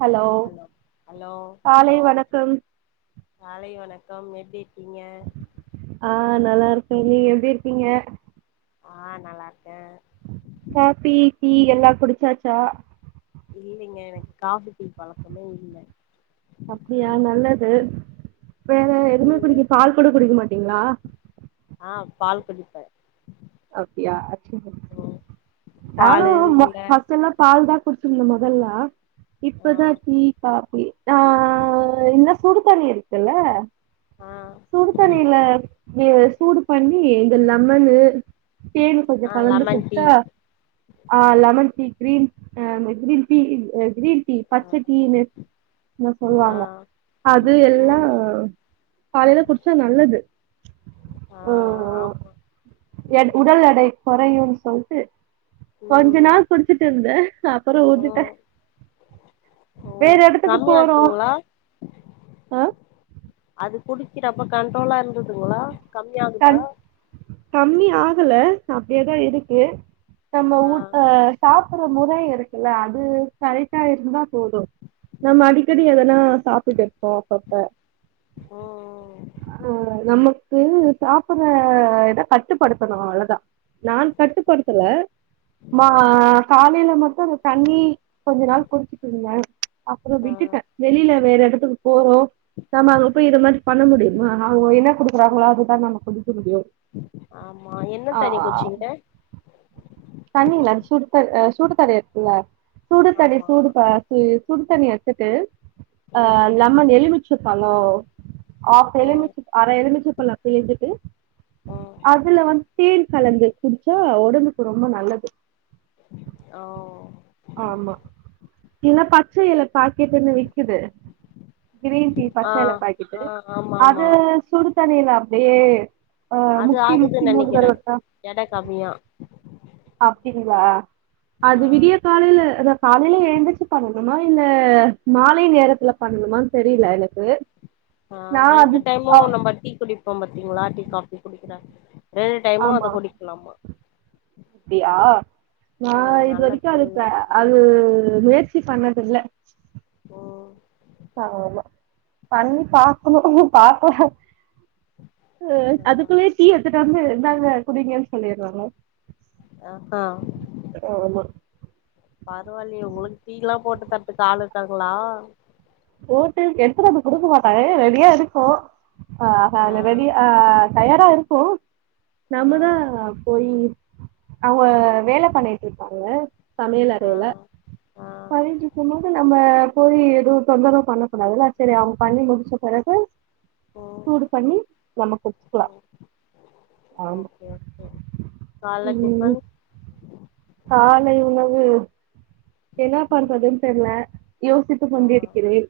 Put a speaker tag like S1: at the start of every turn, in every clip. S1: hello காலை வணக்கம்
S2: காலை வணக்கம் எப்டி இருக்கீங்க
S1: ஆஹ் நல்லாருக்கே நீங்க எப்டி இருக்கீங்க
S2: ஆஹ் நல்லார்க்கே
S1: காப்பி, டீ எல்லா குடிச்சாச்சா
S2: இல்லீங்க எனக் கா [unintelligible]
S1: அப்டியா நல்லது வேற எதுவுமே
S2: நீங்க
S1: குடிக்க பால் கூட குடிக்க மாட் அப்டீங்களா
S2: ஆஹ் பால் குடிப்ப
S1: அப்டியா அச்சு நானு
S2: பாலு
S1: மொ
S2: இல்ல
S1: ஃபஸ்ட்டெல்லா பால்தா [unintelligible] மொதல்லா
S2: ஆ
S1: இப்பதா டீ காபி ஆ என்ன சுடு தண்ணி இருக்குல்ல
S2: ஆ
S1: சுடு தண்ணில ஏ சூடு பண்ணி இந்த லெமனு தேனு கொஞ்சொ
S2: ஆ
S1: கலந்து
S2: லெமன் டீ
S1: குட்ச்சா ஆஹ் லெமன் டீ க்ரீன் ஆ அந்த க்ரீன் டீ க்ரீன் டீ
S2: ஆ
S1: பச்ச டீ ன்னு
S2: ஆ
S1: சொல்லுவாங்க அது எல்லா
S2: ம்
S1: காலையில குடிச்சா நல்லது
S2: ஆ
S1: அ அ
S2: ஆமா
S1: என் உடல் எடை கொறையுன் சொல்ட்டு கொஞ்ச
S2: ம்
S1: நாள் குடிச்சிட்டு இருந்தே அப்புற
S2: ஓ
S1: ஊதிட்டே
S2: ஓ
S1: வேற இடத்துக்கு போறோம்
S2: கம்மியாச்சுங்களா
S1: ஆ
S2: அது குடிக்கிற அப்ப கண்ட்ரோலா இருந்ததுங்களா கம்மியாகுதா
S1: கம் கம்மி ஆகுல அப்படியேதா இருக்கு நம்ம
S2: ஆ
S1: ஊட் அஹ் சாப் சாப்புற முறை இருக்குல்ல அது கரைக்டா இருந்தா போது நம்ம அடிக்கடி அதெல்லா சாப்பிட்டு போப்பப்ப
S2: ம்
S1: ஆஹ் நம்ம உம் சாப்பற இத கட்டுப்படுத்தணு அவ்ளதா நான் கட்டுப்படுத்தற
S2: ம் ஆ
S1: மா காலையில மட்டு அந்த தண்ணி கொஞ்ச நாள் குடிச்சுட்டு இருந்தே அப்புறம்
S2: ஆ
S1: விட்டுட்டே வெளில வேற லு எடத்துக்கு போறோ நம்ம அங்க போய் இந்த மாரி பண்ண முடியுமா அவங்க என்ன குடுக்குறாங்களோ அதுதா நம்ம உ [unintelligible]
S2: ஆமா என்ன தண்ணி குடிச்சீங்க
S1: தண்ணில அது சுடு த் சுடுதண்ணி இருக்குல சூடு தணி
S2: ஆமா
S1: சூடு ப ச சுடு தண்ணிய வச்சிட்டு
S2: ம்
S1: அஹ் லெமன் எழுமு ச்சபலோ ஆஃப்
S2: ம்
S1: எலுமிச்ச அர எலுமிச்ச பழம் பிழிஞ்சுட்டு
S2: ம்
S1: அதுல வந்து தேன் கலந்து குடிச்சா [unintelligible] ரொம்ப நல்லது
S2: ஓ
S1: ஆமா இல்ல பச்சை எலை பாக்கெட்டுன்னு விக்குது கிரீன் டீ
S2: ஆ
S1: பச்ச எல பாக்கட்டு
S2: ஆ ஆமா ஆமா
S1: அது சுடு தண்ணியில [unintelligible]
S2: அது ஆகுதுன்னு நெனைக்கிறே எட கம்மியா
S1: அப்டிங்களா அது
S2: ஆ
S1: விடிய காலேல்ல அத காலேல்ல எழுந்திருச்சு பண்ணணுமா இல்ல மாலை நேரத்துல பண்ணணுமான் தெரியல எனக்கு நா
S2: ஆஹ் ரெண்டு
S1: அது ஆ
S2: டைமும் நம்ப டீ குடிப்போம் பாத்தீங்களா டீ காபி குடிக்கிறாங் ரெண்டு டைமு அத குடிக்கலாமா
S1: அப்படியா நா
S2: ம்
S1: இது வரைக்கு
S2: நல்லது
S1: அதுல
S2: அப்டின்னாங்க
S1: அது முயற்சி பண்ணதுல்ல
S2: ம்
S1: ஆமா பண்ணி பாக்கணு பாக்கல அ
S2: ம்
S1: அதுக்குள்ளயே டீ எடுத்துட்டு வந்து இந்தாங்க குடிங்கன்னு சொல்லிடுவாங்க
S2: ஆ ஹா
S1: ஆமா
S2: பரவாயில்லையே உங்களுக்கு டீல்லா போட்டு தரத்துக்கு ஆளுருக்காங்களா
S1: போட்டு எடுத்துட்டு வந்து குடுக்க மாட்டாங்க ரெடியா இருக்கு ஆ ஹா அந்தப் ரெடி ஆ தயாரா இருக்கும்
S2: ஆ
S1: நம்மதா போயி அவுங்க வேலப் பண்ணிட்டு இருப்பாங்க சமையல்
S2: ஆ
S1: அறையில
S2: ஆ
S1: பதிஞ்சி [unintelligible] நம்ம போய் எது தொந்தரவு பண்ணக்கூடாதுல்ல சேரி அவுங்க பண்ணி முடிச்ச பெறகு
S2: ம்
S1: சூடு பண்ணி நம்ம குடிச்சுக்கலா
S2: ம்
S1: ஆமா
S2: ஓகே ஓகே கால்ல
S1: உம்
S2: டிஃபன்
S1: காலை உணவு என்ன பாண்றதுன் தெர்ல யோசித்துக்
S2: ஆ
S1: கொண்டிருக்கிறேன்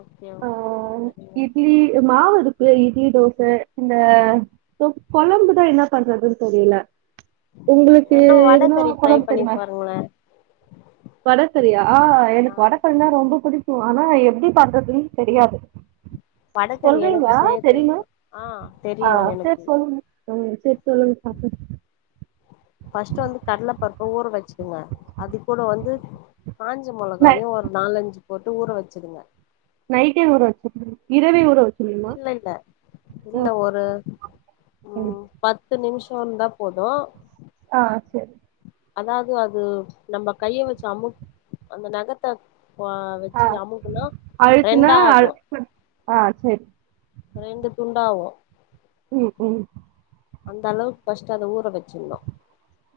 S2: ஓகே
S1: அ
S2: ஓகே சரிங்க
S1: இட்லி மாவுருக் இல இட்லி தோச இந்த [unintelligible] கொழம்புதா என்ன பண்றதுன்னு தெரியல உங்களுக்கு
S2: வேணா
S1: எதுனா
S2: வடகறி ட்ரை
S1: குழம்பு
S2: பண்ணி
S1: தெரியமா
S2: பாருங்களே
S1: வடகரியா
S2: ஆ
S1: எனக்கு வடக்கரினா ரொம்ப புடிக் ஆனா எப்பிடி பண்றது தெரியாது
S2: வடகறி எனக்கு
S1: சொல்றீங்களா
S2: செய்ய
S1: தெரியுமா
S2: தெரியு ஆ தெரியு
S1: ஆஹ் சேர்
S2: எனக்கு
S1: சொல்லுங்க ம் சேர் சொல்லுங்க பாக்லா
S2: ஃபஸ்ட் வந்து கடல பருப்ப ஊற வச்சுக்கங்க அது கூட வந்து காஞ்ச
S1: நை
S2: மொளகாவையும் ஒரு நாலஞ்சு போட்டு ஊற வச்சிடுங்க
S1: நைக்டே ஊர வச்சர்னுமா இரவே ஊர வச்சு
S2: இல்ல இல்ல இல்ல ஒரு
S1: ம்
S2: உம் பத்து நிமிஷம் சிவந்தா போதும்
S1: ஆஹ் சேரி
S2: அதாவது அது நம்ம கைய வச்சு அமுக் அந்த நகத்த
S1: ஆ
S2: வச்சு அமுக்குனா ரெண்டா ஆகு
S1: ஆஹ் சேரி
S2: ரெண்டு துண்டாவு
S1: ம் ம்
S2: அந்த அளவுக்கு பர்ஸ்ட் அத ஊற வச்சிரணு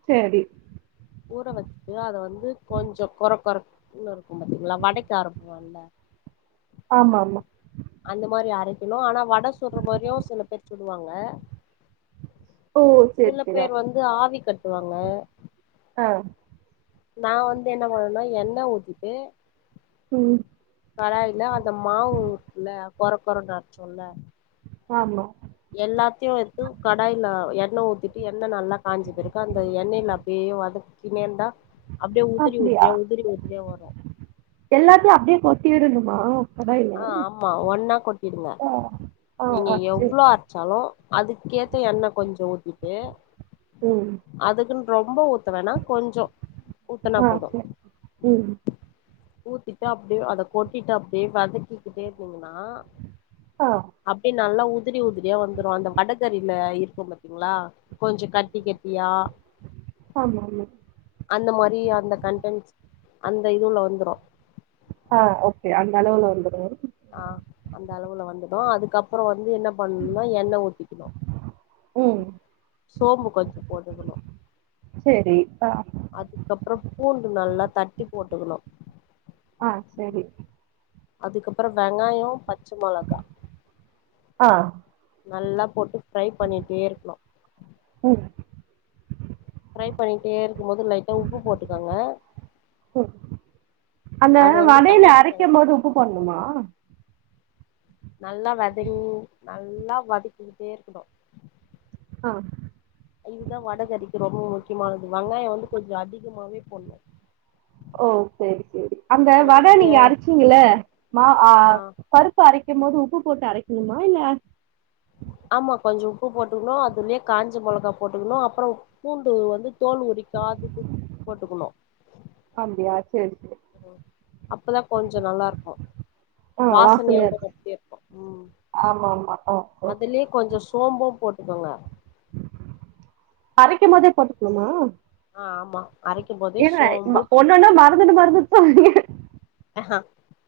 S1: சேரி
S2: ஊற வச்சுட்டு அத வந்து கொஞ்ச கொரகொரன்னு இருக் கு பாத்திங்களா வடைக்கு அரப்பம்ல்ல
S1: ஆமா ஆமா
S2: அந்த மாரி அரைக்கணும் ஆனா வடை சுட்ற மாதிரியு சில பேர் சுடுவாங்க
S1: ஓ சேரி
S2: சில
S1: சேரி
S2: பேர்
S1: ஆமா
S2: வந்து ஆவி கட்டுவாங்க
S1: ஆ
S2: நா வந்து என்ன பண்ணுவனா எண்ண ஊத்திட்டு
S1: ம்
S2: கடாயில அந்த மாவு இருக்குல கொரகொரன்னு அரச்சோல்ல
S1: ஆமா
S2: எல்லாத்தையும் எத்து கடாயில எண்ண ஊத்திட்டு எண்ண நல்லா காஞ்ச பிறகு அந்த எண்ணய்ல அப்டியே வதக்கினே இருந்தா அப்டியே உதிரி
S1: அப்டியா
S2: உதிரியா உதிரி உதிரியா வரு
S1: எல்லாத்தையும் அப்டியே கொத்தி விடணும் மா
S2: ஆ ஆமா ஒன்னா கொட்டிடுங்க
S1: ஆ ஆ
S2: நீங்க
S1: ஆ சேரி
S2: எவ்ளோ அரச்சாலு அதுக்கேத்த எண்ண கொஞ்சோ ஊத்திட்டு
S1: உம்
S2: அதுக்குன்னு ரொம்ப ஊத் த வேணா கொஞ்சோ ஊத்துனா
S1: ஆ
S2: போதும்
S1: சரி ம்
S2: ஊத்திட்டு அப்டியே அத கொட்டிட்டு அப்டியே வதக்கிக்கிட்டே இருந்தீங்கன்னா
S1: ஆஹ்
S2: அப்டியே நல்லா உதிரி உதிரியா வந்துரு அந்த வடகரில இருக்கும் பாத்தீங்களா கொஞ்ச கட்டி கட்டியா
S1: ஆமா ஆமா
S2: அந்த மாரி அந்த கண்டன்ட்ஸ் அந்த இதுல வந்து ரு
S1: ஆ ஓகே அந்த அளவுல வந்துரு
S2: ஆ அந்த அளவுல வந்துடும் அதுக்கப்புறம் வந்து இது என்ன பண்ணும்னா எண்ண ஊத்திக்கணும்
S1: ம்
S2: சோம்பு கொஞ்சம் போட்டுக்கணும்
S1: சேரி ஆ
S2: அதுக்கப்பறம் பூண்டு நல்லா தட்டி போட்டுக்கணு
S1: ஆ சரி
S2: அதுக்கப்பறம் வெங்காயம் பச் சும்மா அழகா
S1: ஆ
S2: நல்லா போட்டு ஃப்ரை பண்ணிட்டே இருக்கணும்
S1: ம்
S2: ஃப்ரை பண்ணிட்டே இருக்கும்போது லைட்டா உப்பு போட்டுக்காங்க
S1: ம் அந்த
S2: அது வந்து
S1: வடையில
S2: கலாடி
S1: அரைக்கும் போது
S2: பழக்க
S1: உப்பு போடணுமா
S2: நல்லா வத நல்லா வதக்கிட்டே இருக்கணும்
S1: ஆ
S2: இதுதா வட கறிக்கு ரொம்ப முக்கியமானது வெங்காயம் வந்து கொஞ்சம் அதிகமாவே போடணும்
S1: ஓ சரி சரி அந்த வட நீங்க அரைச்சீங்கள மா
S2: ஆ
S1: பருப் அரை க போது உப்பு போட்டு அரைக்கணுமா இல்ல
S2: ஆமா கொஞ்சம் உப்பு போட்டுக்கணும் அதுலேயே காஞ்ச மிளகா போட்டுக்கணும் அப்புறம் பூண்டு வந்து தோல் உறிக்காது போட்டுக்கணும்
S1: அப்டியா சேரி சேரி
S2: அப்பதா கொஞ்சம் நல்லா இருக்கும்
S1: ஆ வாசனையா
S2: வாசனையாம
S1: இருக்கு
S2: அப்படி இருக்கும் உம்
S1: ஆமா ஆமா ஆ சேரி
S2: அதுலயே கொஞ்சம் கொஞ்ச சோம்பும் போட்டுக்கோங்க
S1: அரைக்க போதே போட்டுக்கணுமா
S2: ஆ ஆமா அரைக்கும் போதே
S1: ஏன
S2: சோம்பு
S1: ஒன்னொன்னா மருதுன்னு மறந்துட்டு போறீங்க
S2: அஹஹ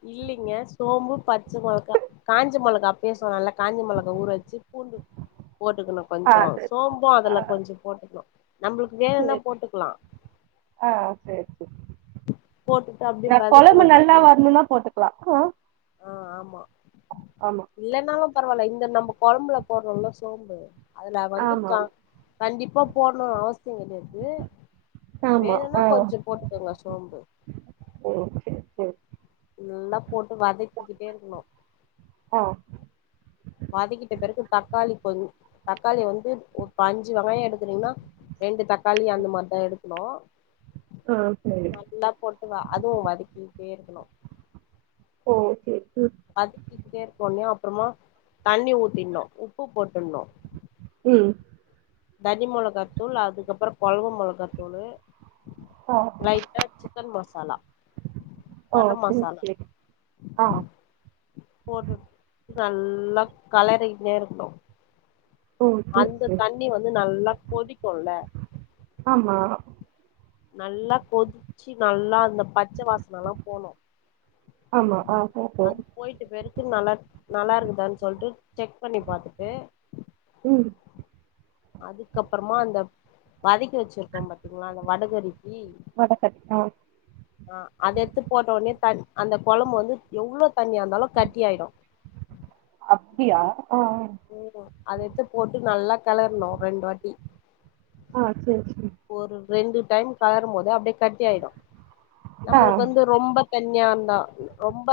S2: இல்லைங்க சோம்பு பச்ச மிளக காஞ்ச மிளக அப்பயே சொன்னல காஞ்ச மிளக ஊற வச்சு பூண்டு போட்டுக்கணும்
S1: ஆ
S2: கொஞ்சம்
S1: சேரி
S2: சோம்பம்
S1: ஆ
S2: அதுல கொஞ்சம் போட்டுக்கணும் நம்மளுக்கு வேணனா
S1: சேரி
S2: போட்டுக்கலாம்
S1: ந குழம்பு
S2: வதக்குறோ
S1: நல்லா
S2: பாத்தீங்களா
S1: வரணும்னா போட்டுக்கலாம்ஹ
S2: இல்லன்னா பரவாயில்ல இந்த நம்ம குழம்புல போடுறோம்ல சோம்பு அதுல வந்து
S1: ஆமா
S2: கண்டிப்பா போடணும் அவசியம் கிடையாது வேணும்னா கொஞ்சம் போட்டுக்கோங்க சோம்பு
S1: ஓகே சரி
S2: நல்ல போட்டு வதச்சுக்கிட்டே இருக்கணும்
S1: ஆ
S2: வதிக்கிட்ட பிறகு தக்காளி கொ தக்காளி வந்து ஒரு அஞ்சு வகைய எடுக்கறீங்கன்னா ரெண்டு தக்க காளி அந்த மாதிரி தா எடு ஹலோ
S1: ஆ சரி
S2: நல்லா போட்டு வா அதுவு வதக்கி சேர்க்கணு
S1: ஓ ச
S2: அது [unintelligible] அப்புறமா தண்ணி ஊத்திணு உப்பு போட்டுணு
S1: உம்
S2: தனி மொளகாத்தூள் அதுக்கப்பற கொழம்ப மொளகாத்தூள்
S1: ஆ
S2: லைட்டா சிக்கன் மசாலா
S1: ஓ
S2: கரம்
S1: சேரி
S2: மசாலா
S1: சேரி ஆ
S2: போட்டு நல்லா கலரிங்கேயிருக்கனு
S1: ஓ சேரி
S2: அந்த
S1: சேரி
S2: தண்ணி வந்து நல்லா கொதிக்குல்ல
S1: ஆமா
S2: நல்லா கொதிச்சு நல்லா அந்தப் பச்ச வாசனயெல்லா போனு
S1: ஆமா ஆ ஓஹோ
S2: அது போயிட்டுபிருக்கு நல்லா நல்லா இருக்குதான் சொல்ட்டு செக் பண்ணி பாத்துட்டு
S1: உம்
S2: அதுக்கப்பறமா அந்த வதக்கிவச்சிருக்கோ பாத்தீங்களா அந்த வடகறி ஈ
S1: வடசட்டி ஆ
S2: ஆஹ் அதையெடுத்து போட்டஒண்ணே தன் அந்த கொளம்பு வந்து எவ்ளோ தண்ணிாயிருந்தாலு கட்டியாயிடு
S1: அப்டியா ஆ
S2: ம் அத எத்துப்போட்டு நல்லா கெளர்னு ரெண்டு வாட்டி
S1: ஆஹ் செர் செ
S2: ஒரு ரெண்டு டைம் களறும்போது அப்டே கட்டியாயிடு
S1: ஆ
S2: நம்மளுக்கு வந்து ரொம்ப தண்ணியாந்தா ரொம்ப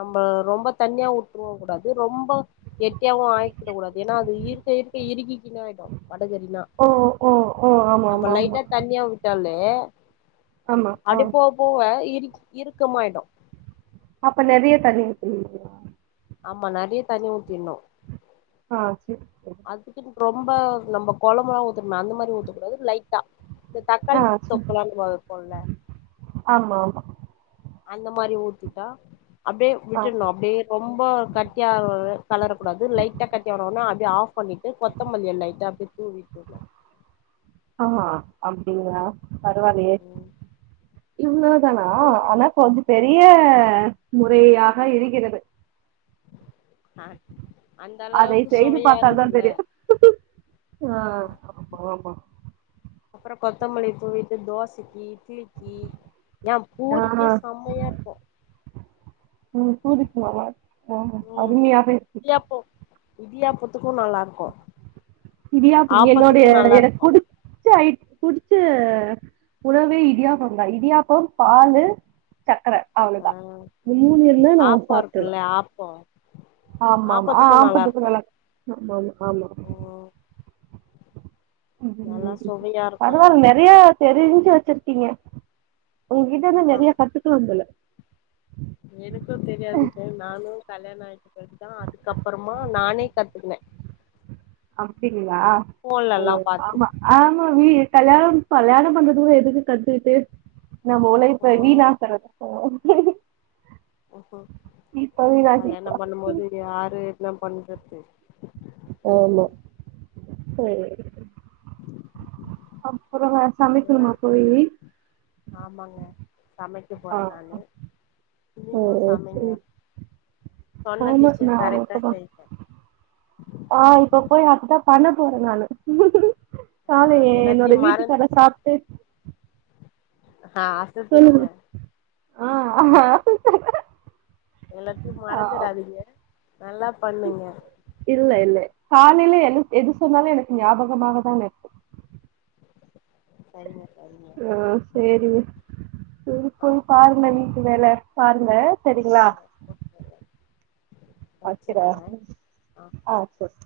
S2: நம்ம ரொம்ப தன்னியா உட்ரவும் கூடாது ரொம்ப கெட்டியாவு ஆய்க்கிடகூடாது ஏன்னா அது இருக்க இருக்க இருக்கிக்கின்னே ஆயிடு வடகறினா
S1: ஓ ஓ ஓ ஆமா ஆமா ஆமா
S2: லைட்டா தண்ணியாவிட் சொன்னே
S1: ஆமா ஆ
S2: அப்டே போபோவ இரு இருக்கமாயிடு
S1: அப்ப நெறைய தண்ணி ஊத்தணுங்களா
S2: ஆமா நெறைய தண்ணி ஊத்தின்னு
S1: ஆஹ்ஸ்
S2: அதுக்குன் ரொம்ப நம்ம கொலம்புலா ஊத்னுமே அந்தமாரி ஊத்துக்கூடாது லைட்டா இந்த
S1: ஆ
S2: தக்காளி
S1: சேரி
S2: தொப்புலா [unintelligible]
S1: ஆமா ஆமா
S2: அந்த மாரி ஊத்திட்டா அப்டே
S1: ஆ
S2: விட்டுனு அப்டே ரொம்ப ரொம்ப கட்டியாவு கலரக் கூடாது லைட்டா கட்டியான ஒண்ணே அப்டியே ஆஃப் பண்ணிட்டு கொத்தமல்லிய லைட்டா அப்டியே தூவிட்டுனு
S1: ஆஹ் அப்டிங்களா பரவாலயே
S2: ம்
S1: இன்னா ஆனா
S2: தூவி
S1: ஆனா கொஞ்ச பெரிய
S2: ஆமா
S1: [unintelligible] பேயாக எறிகிறது
S2: ஆஹ்
S1: அதை செய்து பார்த்தால் தான் தெரியும் ஹ ஆமா ஆமா
S2: அப்ரோ கொத்தமல்லி தூ விட்டு தோசைகி இட்லிக்கி யாம் பூரிக்கே
S1: ஆ
S2: செம்மையா இருக்கு
S1: ம் சூதிக்மாமா ஓஹோ அருமையாக இருக்கு
S2: இடியாபொத்துக்கு நல்லா இருக்கு
S1: இடியாப்போ
S2: ஆப்பத்துக்கு
S1: என்னோடய
S2: நல்லா
S1: எனக்கு
S2: இருக்கு
S1: புடிச்ச அயிட் புடிச் ச்ச உணவே இடியாப்போ தா இடியாப்போ பாலு சக்கர
S2: ஆ
S1: அவ்ளதா மு மூனுவேர்ல நா
S2: ஆப்போ
S1: சாப்ட்ருவே
S2: இருக்குல்ல ஆப்போ
S1: ஆமா ஆமா ஆ ஆப்பத்துக்கு நல்லா இருக்கு [unintelligible] ஆமா
S2: ம் நல்லா சுவையா இருக்கு
S1: பரவா நறைய தெரிஞ்சி வச்சிருக்கீங்க உங்கிட்ட நா
S2: ஆஹா
S1: நெறைய கத்துக்கிலாம் போல
S2: எனக்கு தெரியாதுக நானு கல்யாண ஆயிட்ட பிறகுதா அதுக்கப்பறமா நானே கத்துக்கின
S1: அப்டிங்ளா ஓ
S2: பாத்து
S1: ஆமா ஆமா [unintelligible] கல்யாணம் கல்யாணம் பண்றதுகுள்ள எதுக்கு கத்துகிட்டு நம்ம உழைப்ப வீணாக்கறது போது
S2: ம் ஹ்
S1: இப்ப வீணாக்கிக்கலா
S2: கல்யாணம் பண்ணுபோது யாரு ன்ன பண்ணறது
S1: ஆமா சேரி அப்புறம்
S2: அதனால
S1: சமைக்கணுமா போயி
S2: ஆமாங்க சமைக்க
S1: ஆ
S2: போறே நானு
S1: ஓ
S2: நீங்களும் சமைங்க
S1: சரி
S2: சொன்ன
S1: ஆமா
S2: டிஷ்ச
S1: நா
S2: கரெக்ட்டா
S1: இப்பதா
S2: செய்ங்க
S1: ஆ இப்ப போய் அதுதா பண்ண போற நானு [unintelligible]
S2: ஆ
S1: காலேயே என்னோட
S2: எல்லாத்தையு
S1: வீட்டு
S2: மறந்
S1: கட சாப்டு
S2: ஆ அசத்திடுங்க
S1: ஆ
S2: எல்லாத்தையு
S1: ஆ
S2: மறந்து விடாதீங்க நல்லா பண்ணுங்க
S1: உமேலே எத எது சொன்னாலு எனக்கு ஞாபகமாக தா இருக்கு
S2: சரிங்க சரிங்க
S1: ஆ சேரி உம்
S2: ஆ
S1: போய் பாருங்க
S2: நா
S1: வீட்டு வேல பாருங்க செரிங்களா
S2: கூப்புறே கூப்புறே
S1: வக்கிர
S2: வச்சுறேங்க
S1: ஆ சரி